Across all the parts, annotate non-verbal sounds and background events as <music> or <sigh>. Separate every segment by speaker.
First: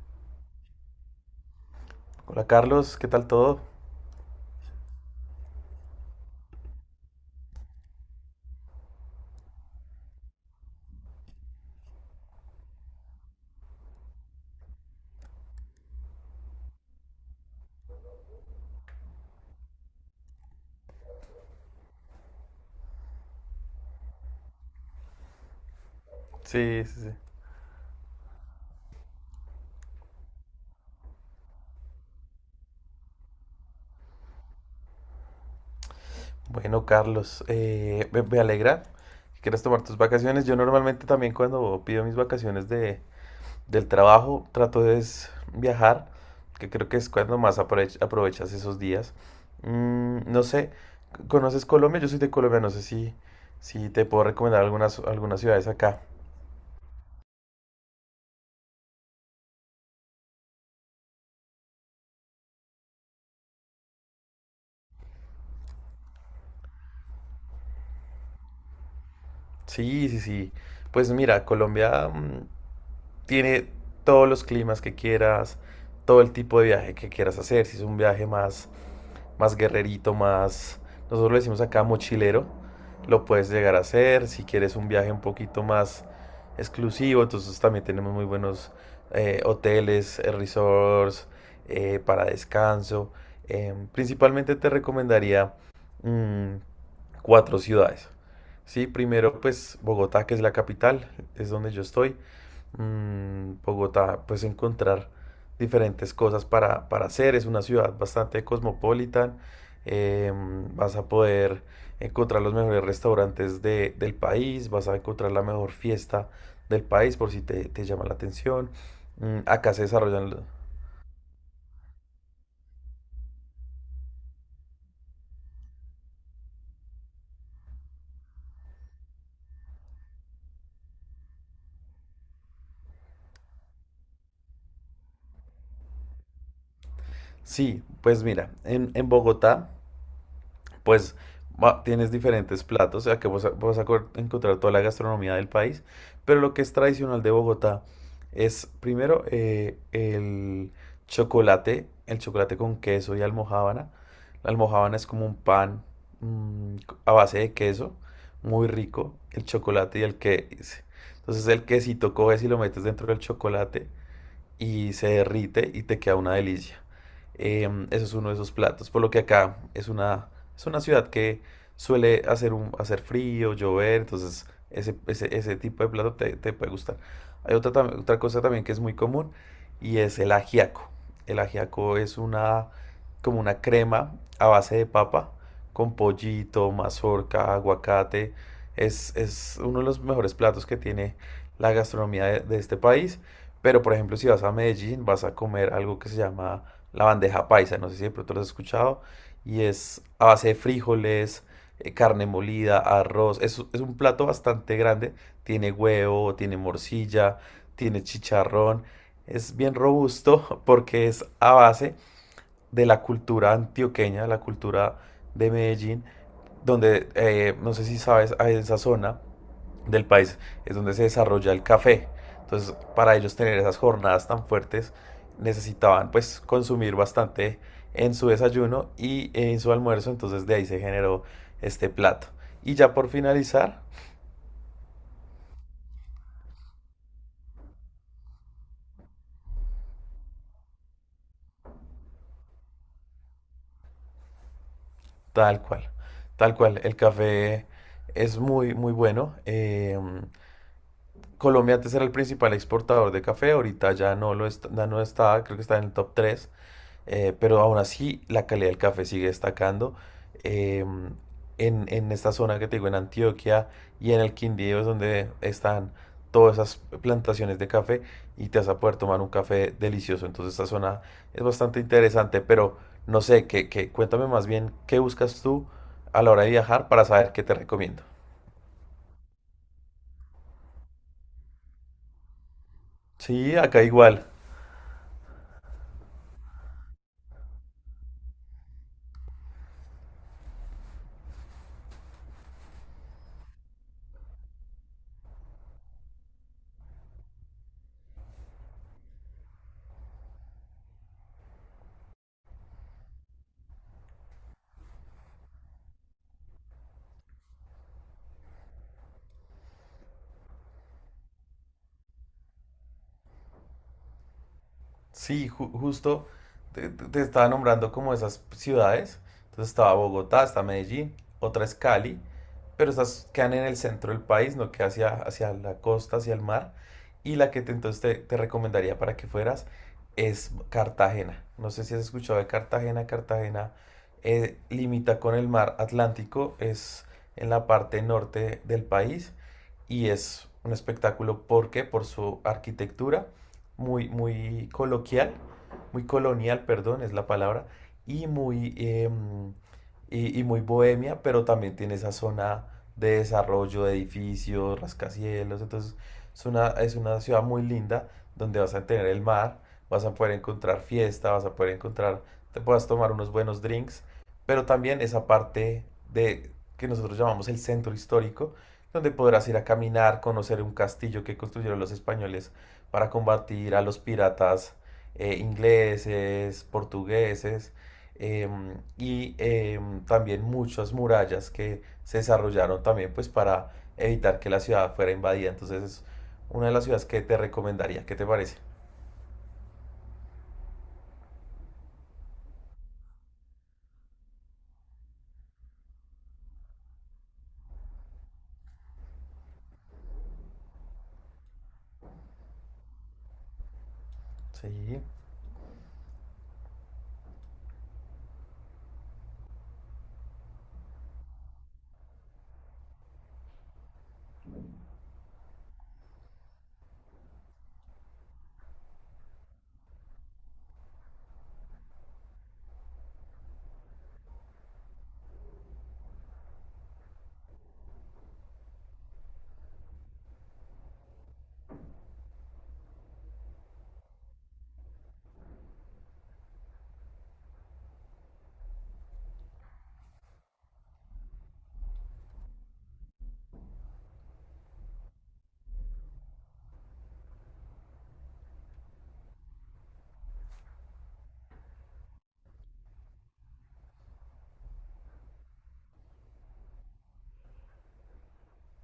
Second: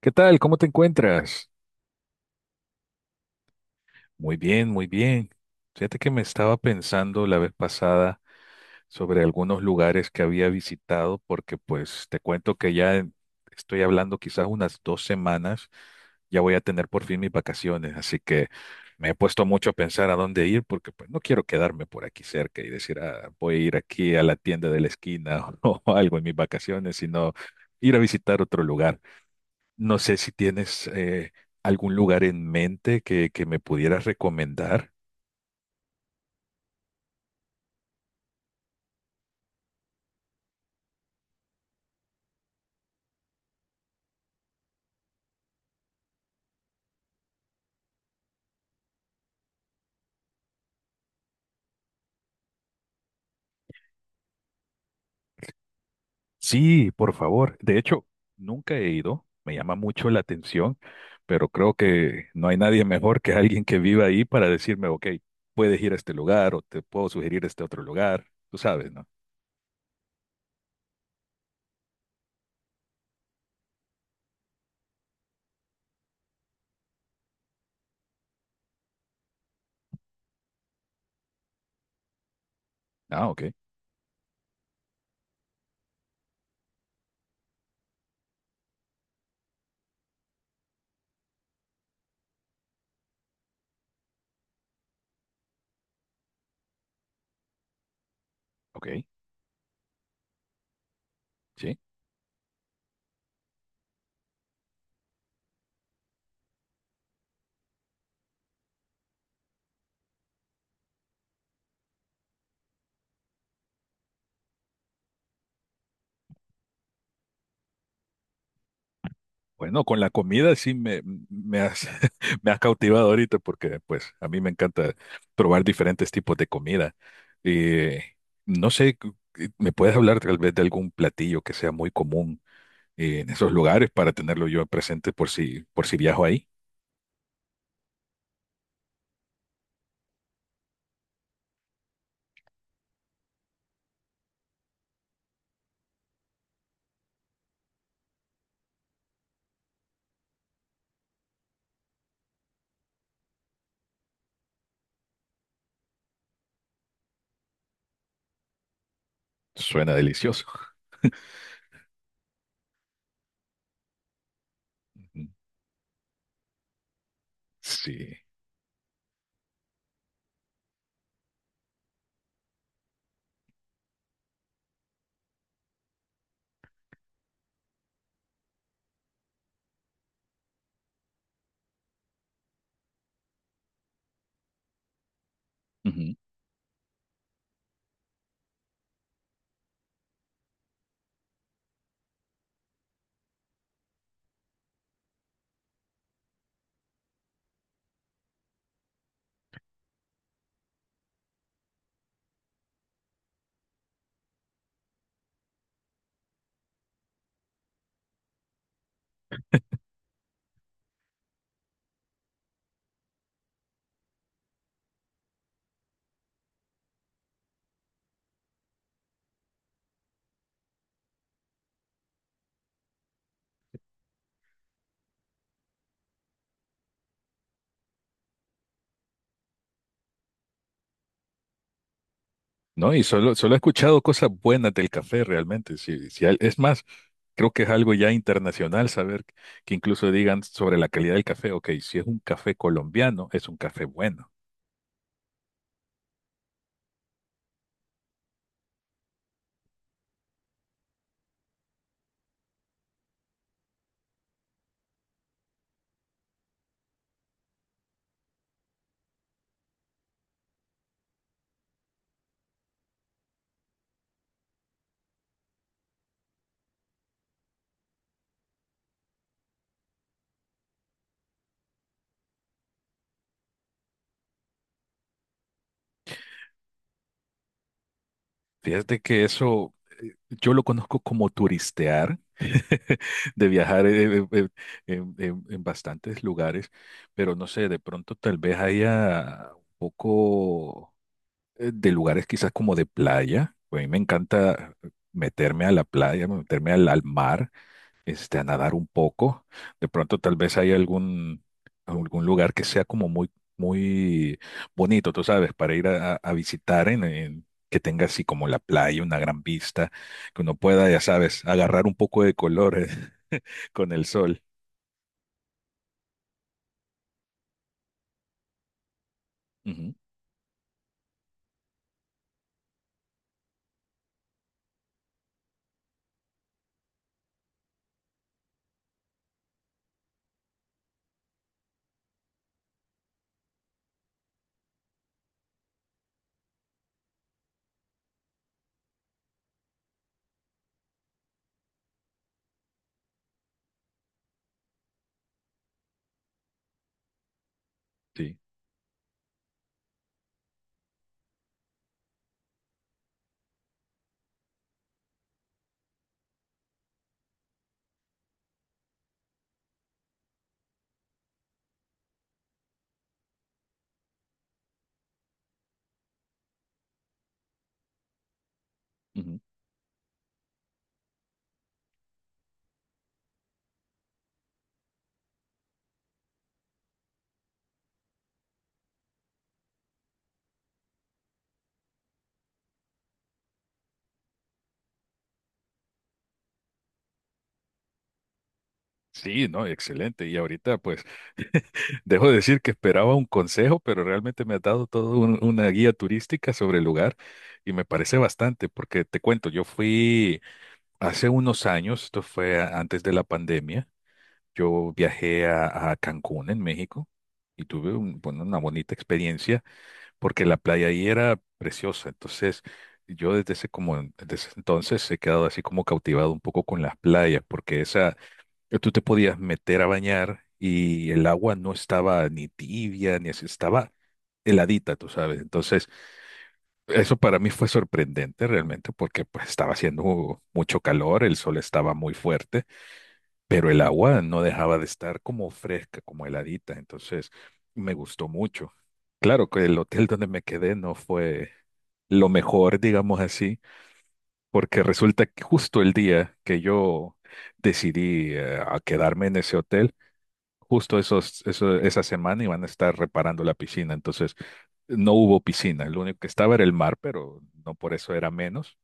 Speaker 1: ¿Qué tal? ¿Cómo te encuentras?
Speaker 2: Hola Carlos, ¿qué tal todo?
Speaker 1: Muy bien, muy bien. Fíjate que me estaba pensando la vez pasada sobre algunos lugares que había visitado, porque pues te cuento que ya estoy hablando quizás unas 2 semanas, ya voy a tener por fin mis vacaciones, así que me he puesto mucho a pensar a dónde ir, porque pues no quiero quedarme por aquí cerca y decir: "Ah, voy a ir aquí a la tienda de la esquina <laughs> o algo en mis
Speaker 2: Sí,
Speaker 1: vacaciones",
Speaker 2: sí, sí.
Speaker 1: sino ir a visitar otro lugar. No sé si tienes algún lugar en mente que me pudieras recomendar.
Speaker 2: Bueno, Carlos, me alegra que quieras tomar tus vacaciones. Yo normalmente también cuando pido mis vacaciones del trabajo trato de es viajar, que creo que es cuando más aprovechas esos días. No sé, ¿conoces Colombia? Yo soy de Colombia, no sé si, si te puedo recomendar algunas ciudades acá.
Speaker 1: Sí, por favor. De hecho, nunca he ido. Me llama mucho la atención, pero creo que no hay nadie mejor que alguien que viva ahí para decirme: ok, puedes ir a este lugar o te puedo sugerir este otro lugar. Tú sabes, ¿no?
Speaker 2: Sí, sí, sí. Pues mira, Colombia, tiene todos los climas que quieras, todo el tipo de viaje que quieras hacer. Si es un viaje más, Más guerrerito, más, nosotros lo decimos acá mochilero, lo
Speaker 1: Ah,
Speaker 2: puedes
Speaker 1: ok,
Speaker 2: llegar a hacer. Si quieres un viaje un poquito más exclusivo, entonces también tenemos muy buenos hoteles, resorts, para descanso. Principalmente te recomendaría mm, cuatro ciudades. Sí,
Speaker 1: ok,
Speaker 2: primero pues Bogotá, que es la capital, es donde
Speaker 1: sí.
Speaker 2: yo estoy. Bogotá, pues encontrar diferentes cosas para hacer. Es una ciudad bastante cosmopolita. eh, Vas a poder encontrar los mejores restaurantes del país, vas a encontrar la mejor fiesta del país por si te llama la atención. Acá
Speaker 1: Bueno,
Speaker 2: se
Speaker 1: con la
Speaker 2: desarrollan
Speaker 1: comida sí me has, <laughs> me has cautivado ahorita porque pues a mí me encanta probar diferentes tipos de comida. Eh, no sé, ¿me puedes hablar tal vez de algún platillo que sea muy común en esos lugares para tenerlo yo presente por si viajo ahí?
Speaker 2: sí, pues mira, en Bogotá pues tienes diferentes platos, o sea que encontrar toda la gastronomía del país, pero lo que es tradicional de Bogotá es primero el chocolate con queso y almojábana. La almojábana es como un pan mm, a base de queso, muy rico, el
Speaker 1: Suena
Speaker 2: chocolate y el
Speaker 1: delicioso.
Speaker 2: que... Entonces el quesito coges y lo metes dentro del chocolate y se
Speaker 1: Ujú.
Speaker 2: derrite y te queda una delicia.
Speaker 1: Sí.
Speaker 2: Eso es uno de esos platos. Por lo que acá es una ciudad que suele hacer, un, hacer frío, llover, entonces ese tipo de plato te puede gustar. Hay otra cosa también que es muy común y es el ajiaco. El ajiaco es una, como una crema a base de papa con pollito, mazorca, aguacate. Es uno de los mejores platos que tiene la gastronomía de este país. Pero, por ejemplo, si vas a Medellín, vas a comer algo que se llama la bandeja paisa. No sé si de pronto lo has escuchado. Y es a base de frijoles, carne molida, arroz. Es un plato bastante grande. Tiene huevo, tiene morcilla, tiene chicharrón. Es bien robusto <laughs> porque es a base de la cultura antioqueña, la cultura de Medellín, donde no sé si sabes, ah, en esa zona del país es donde se desarrolla el café. Entonces, para ellos tener esas jornadas tan fuertes, necesitaban pues consumir bastante en su desayuno y en su almuerzo, entonces de ahí se generó este plato. Y
Speaker 1: No,
Speaker 2: ya
Speaker 1: y
Speaker 2: por
Speaker 1: solo he
Speaker 2: finalizar,
Speaker 1: escuchado cosas buenas del café realmente. Sí, sí, es más, creo que es algo ya internacional saber que incluso digan sobre la calidad del café. Ok, si es un café colombiano, es un café bueno.
Speaker 2: tal cual, tal cual, el café es muy, muy bueno. Colombia antes era el principal exportador de café, ahorita ya no lo está, no está, creo que está en el top tres. Pero aún así, la calidad del café sigue destacando. Eh, en esta zona que te digo, en Antioquia y en el Quindío, es donde están todas esas plantaciones de café y te vas a poder tomar un café delicioso. Entonces, esta zona es bastante interesante, pero no sé, cuéntame más bien qué buscas tú a la hora de viajar para saber qué te recomiendo.
Speaker 1: Fíjate que eso yo lo conozco como turistear, <laughs> de
Speaker 2: Sí, acá
Speaker 1: viajar
Speaker 2: igual.
Speaker 1: en bastantes lugares, pero no sé, de pronto tal vez haya un poco de lugares quizás como de playa. Pues a mí me encanta meterme a la playa, meterme al mar, este, a nadar un poco. De pronto, tal vez hay algún lugar que sea como muy, muy bonito, tú sabes, para ir a visitar que tenga así como la playa, una gran vista, que uno pueda, ya sabes, agarrar un poco de color <laughs> con el sol.
Speaker 2: Sí, justo te estaba nombrando como esas ciudades. Entonces
Speaker 1: Ujú,
Speaker 2: estaba Bogotá, está Medellín, otra es Cali, pero estas quedan en el centro del país, no que hacia la costa, hacia el mar. Y la entonces te recomendaría para que fueras es Cartagena. No sé si has escuchado de Cartagena. Cartagena limita con el mar Atlántico, es en la parte norte del país y es un espectáculo porque por su arquitectura muy, muy coloquial, muy colonial, perdón, es la palabra, y
Speaker 1: sí.
Speaker 2: muy, eh, y muy bohemia, pero también tiene esa zona de desarrollo de edificios, rascacielos, entonces es una ciudad muy linda donde vas a tener el mar, vas a poder encontrar fiesta, vas a poder encontrar, te puedas tomar unos buenos drinks, pero también esa parte de que nosotros llamamos el centro histórico, donde
Speaker 1: Ujú.
Speaker 2: podrás ir a caminar, conocer un castillo que construyeron los españoles para combatir a los piratas ingleses, portugueses, también muchas murallas que se desarrollaron también pues para evitar que la ciudad fuera invadida. Entonces es una de las ciudades que te recomendaría. ¿Qué te parece?
Speaker 1: Sí, no, excelente. Y ahorita, pues, dejo de decir que esperaba un consejo, pero realmente me has dado toda una guía turística sobre el lugar y me parece bastante, porque te cuento, yo fui hace unos años, esto fue antes de la pandemia, yo
Speaker 2: Sí,
Speaker 1: viajé a Cancún, en México, y tuve bueno, una bonita experiencia porque la playa ahí era preciosa. Entonces, yo desde ese, como, desde ese entonces he quedado así como cautivado un poco con las playas, porque esa, tú te podías meter a bañar y el agua no estaba ni tibia, ni así, estaba heladita, tú sabes. Entonces, eso para mí fue sorprendente realmente porque pues estaba haciendo mucho calor, el sol estaba muy fuerte, pero el agua no dejaba de estar como fresca, como heladita, entonces me gustó mucho. Claro que el hotel donde me quedé no fue lo mejor, digamos así, porque resulta que justo el día que yo decidí a quedarme en ese hotel, justo esa semana iban a estar reparando la piscina, entonces no hubo piscina, lo único que estaba era el mar, pero no por eso era menos.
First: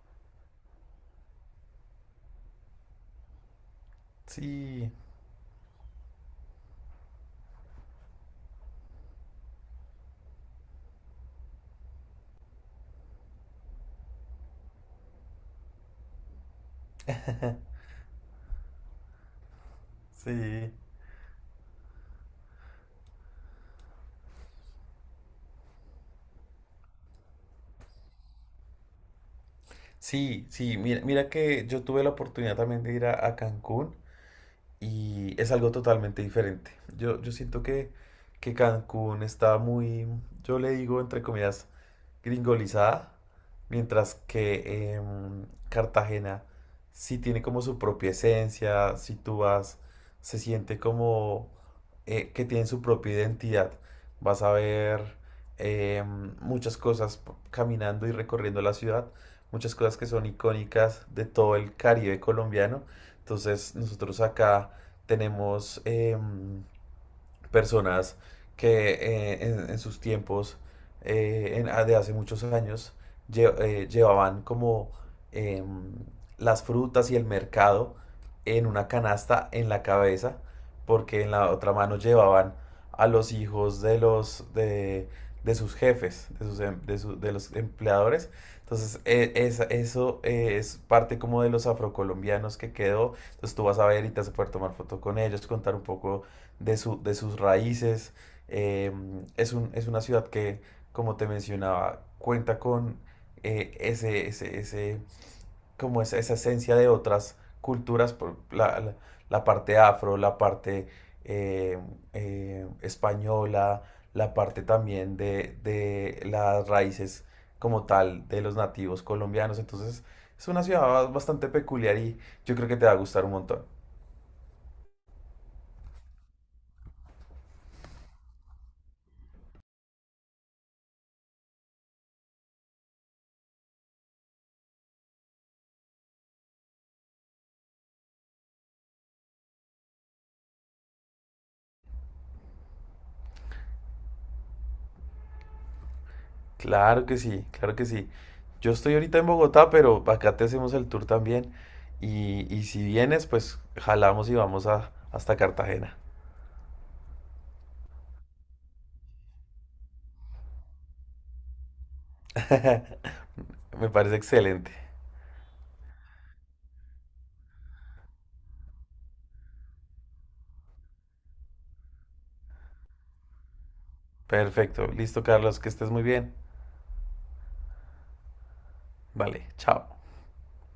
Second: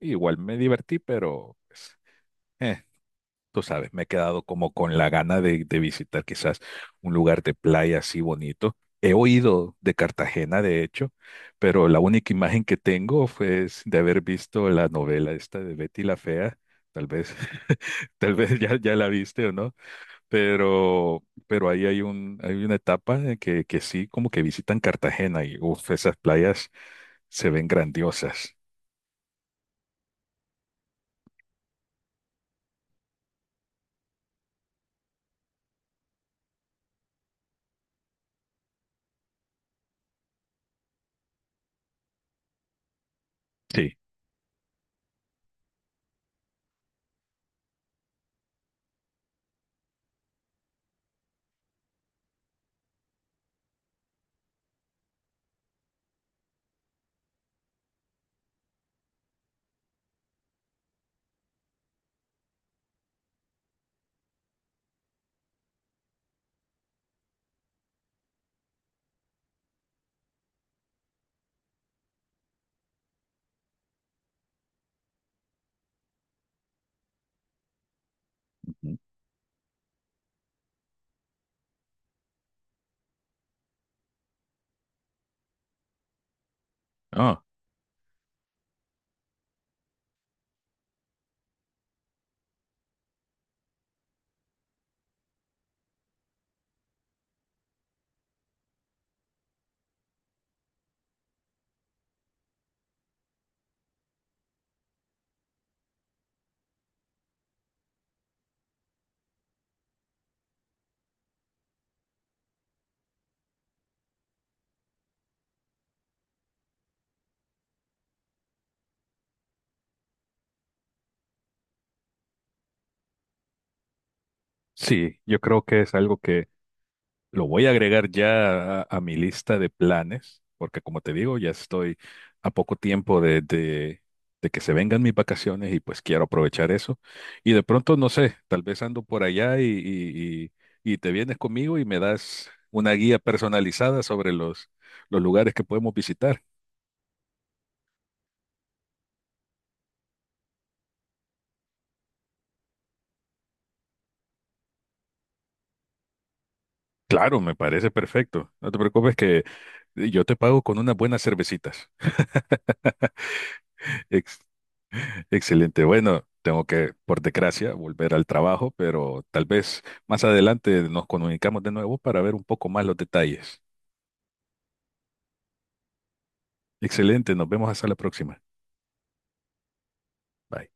Speaker 1: Igual me divertí, pero pues, eh, tú sabes, me he quedado como
Speaker 2: sí,
Speaker 1: con la gana de visitar quizás un lugar de playa así bonito. He oído de Cartagena, de hecho, pero la única imagen que tengo fue es de haber visto la novela esta de Betty la Fea. Tal vez, <laughs> tal vez ya la viste o no,
Speaker 2: sí.
Speaker 1: pero ahí hay hay una etapa en que sí, como que visitan Cartagena y uf, esas playas se ven grandiosas.
Speaker 2: Sí, sí, mira, mira que yo tuve la oportunidad también de ir a Cancún y es algo totalmente diferente. Yo siento que Cancún está muy, yo le digo entre comillas, gringolizada,
Speaker 1: Sí.
Speaker 2: mientras que Cartagena sí tiene como su propia esencia, si tú vas, se siente como que tiene su propia identidad. Vas a ver muchas cosas caminando y recorriendo la ciudad, muchas cosas que son icónicas de todo el Caribe colombiano. Entonces nosotros acá tenemos personas que en sus tiempos de hace muchos años llevaban como em, las frutas y el mercado en una
Speaker 1: Ujú.
Speaker 2: canasta en la cabeza, porque en la otra mano llevaban a los hijos de de sus jefes, de sus em- de su- de
Speaker 1: Ah.
Speaker 2: los empleadores. Entonces, eso es parte como de los afrocolombianos que quedó. Entonces, tú vas a ver y te vas a poder tomar foto con ellos, contar un poco de sus raíces. Eh, es un, es una ciudad que, como te mencionaba, cuenta con ese, como esa esencia de otras culturas, por la parte afro, la parte eh, española, la parte también de las raíces como tal de los nativos colombianos. Entonces, es una ciudad bastante peculiar y yo creo que te va a gustar un montón.
Speaker 1: Sí, yo creo que es algo que lo voy a agregar ya a mi lista de planes, porque como te digo, ya estoy a poco tiempo de que se vengan mis vacaciones y pues quiero aprovechar eso. Y de pronto, no sé, tal vez ando por allá y te vienes conmigo y me das una guía personalizada sobre los lugares que podemos visitar.
Speaker 2: Claro que sí, claro que sí. Yo estoy ahorita en Bogotá, pero acá te hacemos el tour también. Y si vienes, pues jalamos y hasta Cartagena.
Speaker 1: Claro, me parece perfecto. No te preocupes que yo te pago con unas buenas cervecitas.
Speaker 2: <laughs> Me parece
Speaker 1: <laughs>
Speaker 2: excelente.
Speaker 1: Excelente. Bueno, tengo que, por desgracia, volver al trabajo, pero tal vez más adelante nos comunicamos de nuevo para ver un poco más los detalles.
Speaker 2: Perfecto. Listo, Carlos, que estés muy bien.
Speaker 1: Excelente, nos vemos hasta la próxima.
Speaker 2: Vale, chao.
Speaker 1: Bye.